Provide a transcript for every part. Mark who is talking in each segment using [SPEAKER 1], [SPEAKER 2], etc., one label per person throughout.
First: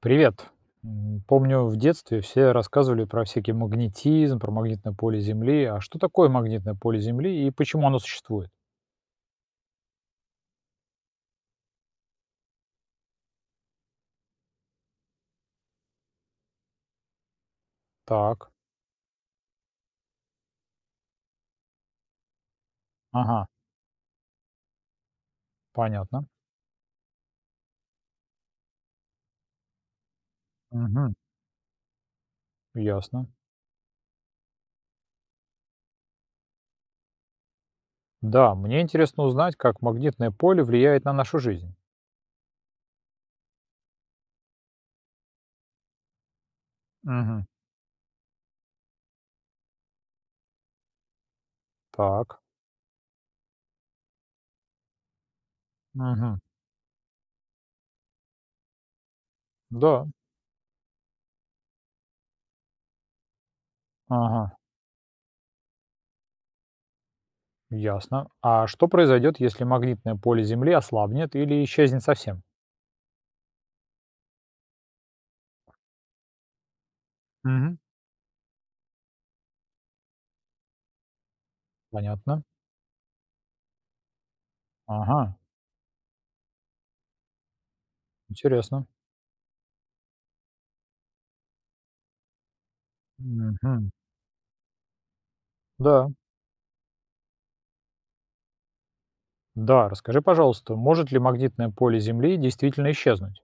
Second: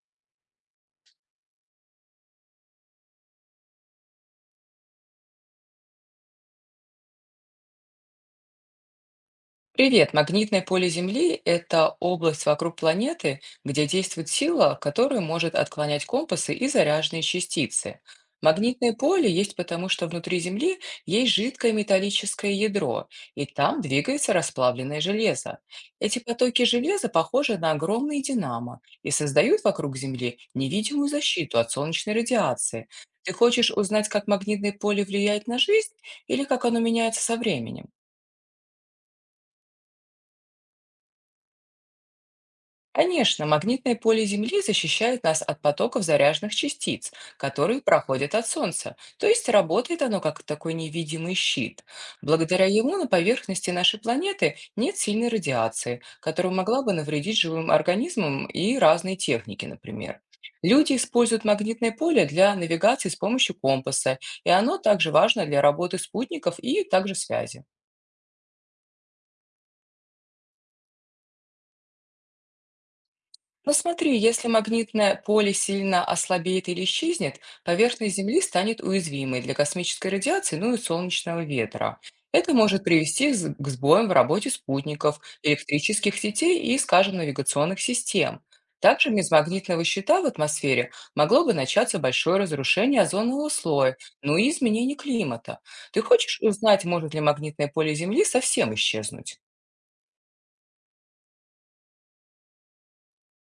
[SPEAKER 1] Привет. Помню, в детстве все рассказывали про всякий магнетизм, про магнитное поле Земли. А что такое магнитное поле Земли и почему оно существует?
[SPEAKER 2] Привет! Магнитное поле Земли – это область вокруг планеты, где действует сила, которая может отклонять компасы и заряженные частицы.
[SPEAKER 1] Так,
[SPEAKER 2] Магнитное поле есть потому, что внутри Земли есть жидкое металлическое ядро, и
[SPEAKER 1] ага,
[SPEAKER 2] там двигается расплавленное железо. Эти
[SPEAKER 1] понятно.
[SPEAKER 2] потоки железа похожи на огромные динамо и создают вокруг Земли невидимую
[SPEAKER 1] Мгм,
[SPEAKER 2] защиту от солнечной радиации.
[SPEAKER 1] ясно.
[SPEAKER 2] Ты хочешь узнать, как магнитное поле влияет на жизнь или как оно меняется со временем?
[SPEAKER 1] Да, мне интересно узнать, как магнитное поле влияет на нашу жизнь.
[SPEAKER 2] Конечно, магнитное поле Земли защищает нас от потоков заряженных частиц,
[SPEAKER 1] Мгм,
[SPEAKER 2] которые проходят от Солнца, то есть работает оно как такой невидимый щит.
[SPEAKER 1] так,
[SPEAKER 2] Благодаря ему на поверхности нашей планеты нет сильной радиации,
[SPEAKER 1] мгм,
[SPEAKER 2] которая могла бы навредить живым организмам и разной технике,
[SPEAKER 1] да,
[SPEAKER 2] например. Люди используют магнитное поле для навигации с помощью компаса,
[SPEAKER 1] ага,
[SPEAKER 2] и оно также важно для работы спутников и также связи.
[SPEAKER 1] ясно. А что произойдет, если магнитное поле Земли ослабнет или исчезнет совсем?
[SPEAKER 2] Но смотри, если магнитное поле сильно ослабеет или исчезнет,
[SPEAKER 1] Мгм,
[SPEAKER 2] поверхность Земли станет уязвимой для космической радиации, ну и солнечного ветра.
[SPEAKER 1] понятно.
[SPEAKER 2] Это может привести к сбоям в работе спутников,
[SPEAKER 1] Ага,
[SPEAKER 2] электрических сетей и, скажем, навигационных систем.
[SPEAKER 1] интересно.
[SPEAKER 2] Также без магнитного щита в атмосфере могло бы начаться большое разрушение озонового
[SPEAKER 1] Мгм,
[SPEAKER 2] слоя, ну и изменение климата. Ты
[SPEAKER 1] да.
[SPEAKER 2] хочешь узнать, может ли магнитное поле Земли совсем исчезнуть?
[SPEAKER 1] Да, расскажи, пожалуйста, может ли магнитное поле Земли действительно исчезнуть?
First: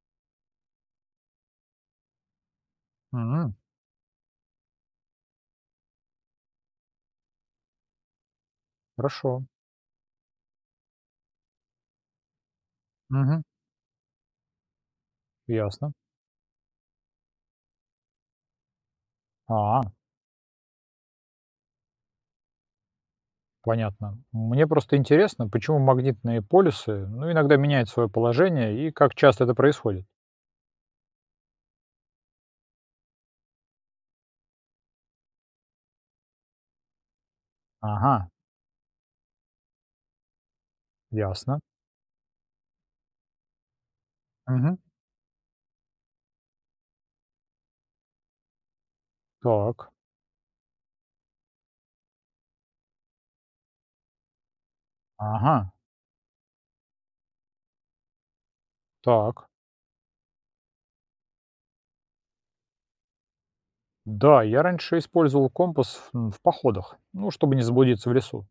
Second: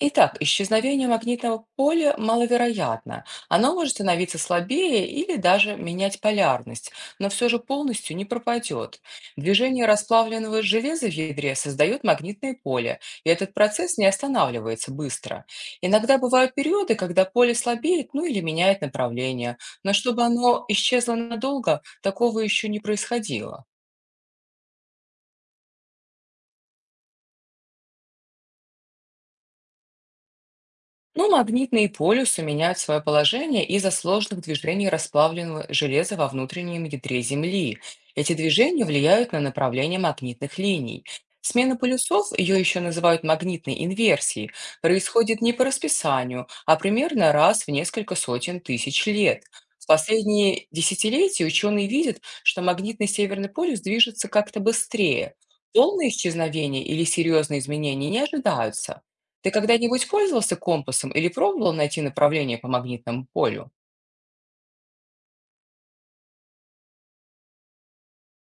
[SPEAKER 2] Итак, исчезновение магнитного поля маловероятно.
[SPEAKER 1] Мгм.
[SPEAKER 2] Оно может становиться слабее или даже менять полярность, но все же полностью не пропадет.
[SPEAKER 1] Хорошо.
[SPEAKER 2] Движение расплавленного железа в ядре создает магнитное поле, и
[SPEAKER 1] Мгм.
[SPEAKER 2] этот процесс не останавливается быстро.
[SPEAKER 1] Ясно.
[SPEAKER 2] Иногда бывают периоды, когда поле слабеет, ну или меняет направление,
[SPEAKER 1] А,
[SPEAKER 2] но чтобы оно исчезло надолго, такого еще не происходило.
[SPEAKER 1] понятно. Мне просто интересно, почему магнитные полюсы, ну, иногда меняют свое положение и как часто это происходит.
[SPEAKER 2] Ну, магнитные полюсы меняют свое положение из-за сложных движений расплавленного железа во внутреннем ядре Земли.
[SPEAKER 1] Ага,
[SPEAKER 2] Эти движения влияют на направление магнитных линий.
[SPEAKER 1] ясно.
[SPEAKER 2] Смена полюсов, ее еще называют магнитной инверсией,
[SPEAKER 1] Мгм.
[SPEAKER 2] происходит не по расписанию, а примерно раз в несколько сотен тысяч лет. В
[SPEAKER 1] Так.
[SPEAKER 2] последние десятилетия ученые видят, что магнитный северный полюс движется как-то быстрее.
[SPEAKER 1] Ага,
[SPEAKER 2] Полное исчезновение или серьезные изменения не ожидаются.
[SPEAKER 1] так.
[SPEAKER 2] Ты когда-нибудь пользовался компасом или пробовал найти направление по магнитному полю?
[SPEAKER 1] Да, я раньше использовал компас в походах, ну, чтобы не заблудиться в лесу.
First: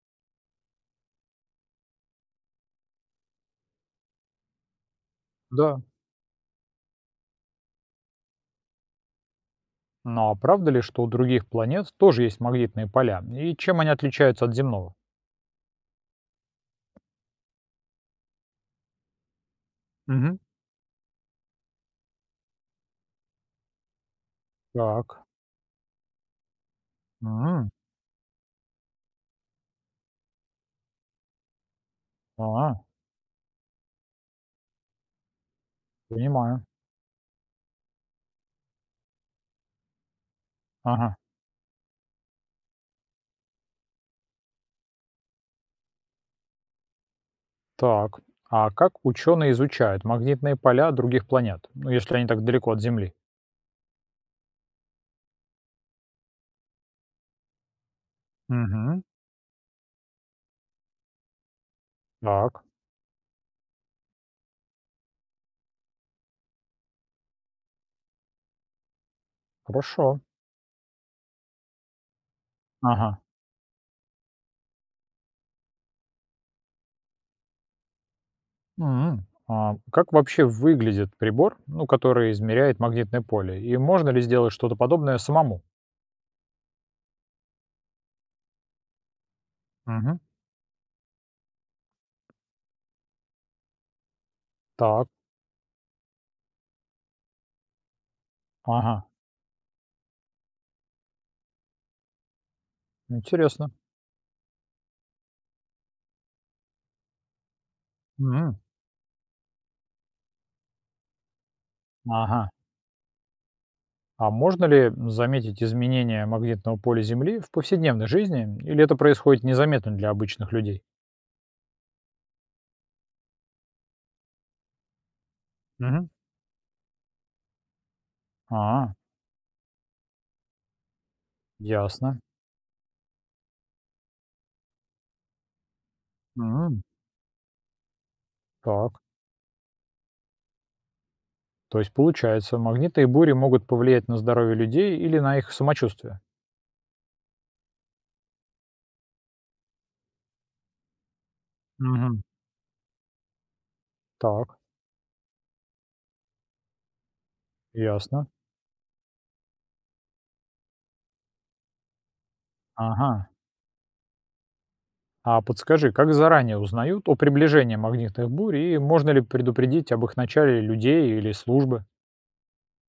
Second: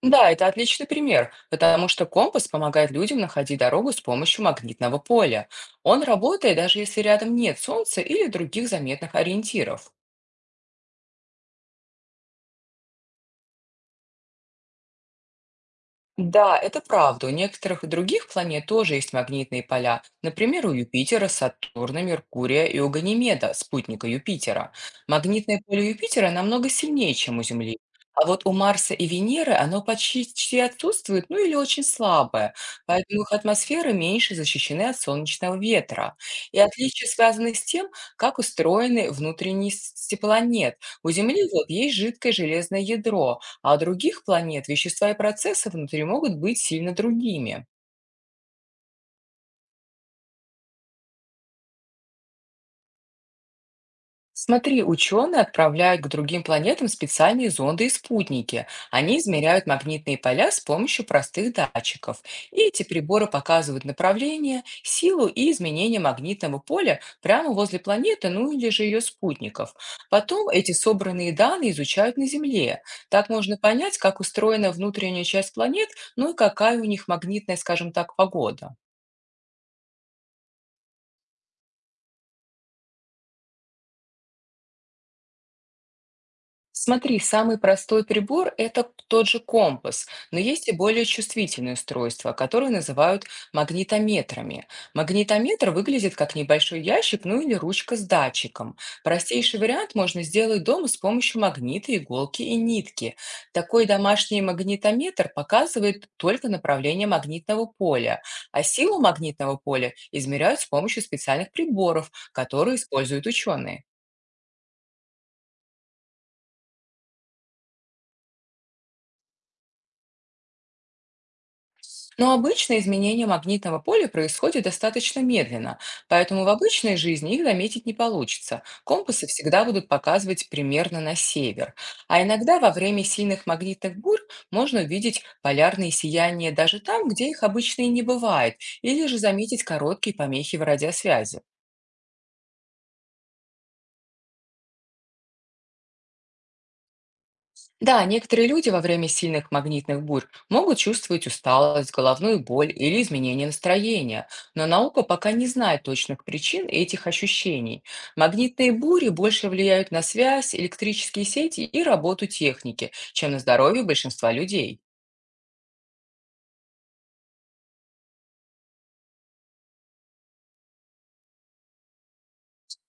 [SPEAKER 2] Да, это отличный пример, потому что компас помогает людям находить дорогу с помощью магнитного поля.
[SPEAKER 1] Да.
[SPEAKER 2] Он работает, даже если рядом нет Солнца или других заметных ориентиров.
[SPEAKER 1] Но а правда ли, что у других планет тоже есть магнитные поля? И чем они отличаются от земного?
[SPEAKER 2] Да, это правда. У некоторых других планет тоже есть магнитные поля.
[SPEAKER 1] Мгм.
[SPEAKER 2] Например, у Юпитера, Сатурна, Меркурия и у Ганимеда, спутника Юпитера.
[SPEAKER 1] Так.
[SPEAKER 2] Магнитное поле Юпитера намного сильнее, чем у
[SPEAKER 1] М,
[SPEAKER 2] Земли. А вот у Марса и Венеры оно почти отсутствует, ну или очень слабое,
[SPEAKER 1] а,
[SPEAKER 2] поэтому их атмосферы меньше защищены от солнечного ветра. И
[SPEAKER 1] понимаю.
[SPEAKER 2] отличия связаны с тем, как устроены внутренности планет. У
[SPEAKER 1] Ага,
[SPEAKER 2] Земли вот есть жидкое железное ядро, а у других планет вещества и процессы внутри могут быть сильно другими.
[SPEAKER 1] так. А как ученые изучают магнитные поля других планет? Ну, если они так далеко от Земли.
[SPEAKER 2] Смотри, ученые отправляют к другим планетам специальные зонды и спутники.
[SPEAKER 1] Угу.
[SPEAKER 2] Они измеряют магнитные поля с помощью простых датчиков. И
[SPEAKER 1] Так,
[SPEAKER 2] эти приборы показывают направление, силу и изменение магнитного поля прямо возле планеты, ну или же ее спутников.
[SPEAKER 1] хорошо.
[SPEAKER 2] Потом эти собранные данные изучают на Земле.
[SPEAKER 1] Ага.
[SPEAKER 2] Так можно понять, как устроена внутренняя часть планет, ну и какая у них магнитная, скажем так, погода.
[SPEAKER 1] М. А как вообще выглядит прибор, ну, который измеряет магнитное поле? И можно ли сделать что-то подобное самому?
[SPEAKER 2] Смотри, самый простой прибор – это тот же компас,
[SPEAKER 1] Угу.
[SPEAKER 2] но есть и более чувствительные устройства, которые называют магнитометрами.
[SPEAKER 1] Так,
[SPEAKER 2] Магнитометр выглядит как небольшой ящик, ну или ручка с датчиком.
[SPEAKER 1] ага,
[SPEAKER 2] Простейший вариант можно сделать дома с помощью магнита, иголки и нитки.
[SPEAKER 1] интересно.
[SPEAKER 2] Такой домашний магнитометр показывает только направление магнитного поля,
[SPEAKER 1] М,
[SPEAKER 2] а силу магнитного поля измеряют с помощью специальных приборов,
[SPEAKER 1] Ага.
[SPEAKER 2] которые используют ученые.
[SPEAKER 1] А можно ли заметить изменения магнитного поля Земли в повседневной жизни, или это происходит незаметно для обычных людей?
[SPEAKER 2] Но обычно изменение магнитного поля происходит достаточно медленно,
[SPEAKER 1] Мгм.
[SPEAKER 2] поэтому в обычной жизни их заметить не получится.
[SPEAKER 1] А,
[SPEAKER 2] Компасы всегда будут показывать примерно на север.
[SPEAKER 1] ясно.
[SPEAKER 2] А иногда во время сильных магнитных бурь можно увидеть полярные сияния даже
[SPEAKER 1] М,
[SPEAKER 2] там, где их обычно и не бывает,
[SPEAKER 1] так.
[SPEAKER 2] или же заметить короткие помехи в радиосвязи.
[SPEAKER 1] То есть получается, магниты и бури могут повлиять на здоровье людей или на их самочувствие?
[SPEAKER 2] Да, некоторые люди во время сильных магнитных бурь могут чувствовать усталость,
[SPEAKER 1] Мгм.
[SPEAKER 2] головную боль или изменение настроения,
[SPEAKER 1] Так,
[SPEAKER 2] но наука пока не знает точных причин этих ощущений.
[SPEAKER 1] ясно.
[SPEAKER 2] Магнитные бури больше влияют на связь, электрические сети и работу техники,
[SPEAKER 1] Ага.
[SPEAKER 2] чем на здоровье большинства людей.
[SPEAKER 1] А подскажи, как заранее узнают о приближении магнитных бурь и можно ли предупредить об их начале людей или службы?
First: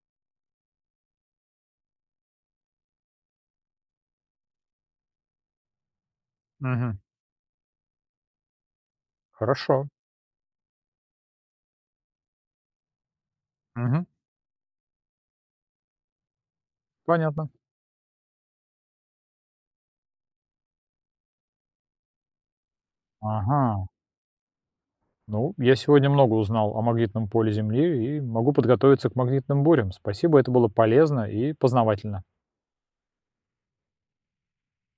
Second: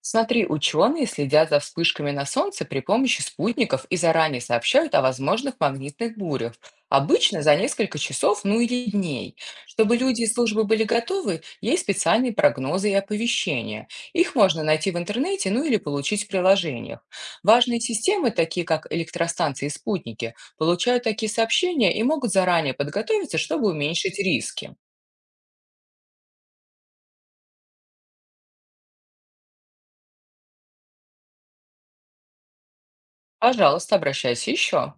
[SPEAKER 2] Смотри, ученые следят за вспышками на Солнце при помощи спутников и заранее сообщают о возможных магнитных бурях.
[SPEAKER 1] Мгм.
[SPEAKER 2] Обычно за несколько часов, ну или дней.
[SPEAKER 1] Хорошо.
[SPEAKER 2] Чтобы люди и службы были готовы, есть специальные прогнозы и оповещения.
[SPEAKER 1] Мгм.
[SPEAKER 2] Их можно найти в интернете, ну или получить в приложениях.
[SPEAKER 1] Понятно.
[SPEAKER 2] Важные системы, такие как электростанции и спутники, получают такие сообщения и могут заранее подготовиться, чтобы
[SPEAKER 1] Ага.
[SPEAKER 2] уменьшить риски.
[SPEAKER 1] Ну, я сегодня много узнал о магнитном поле Земли и могу подготовиться к магнитным бурям. Спасибо, это было полезно и познавательно.
[SPEAKER 2] Пожалуйста, обращайся еще.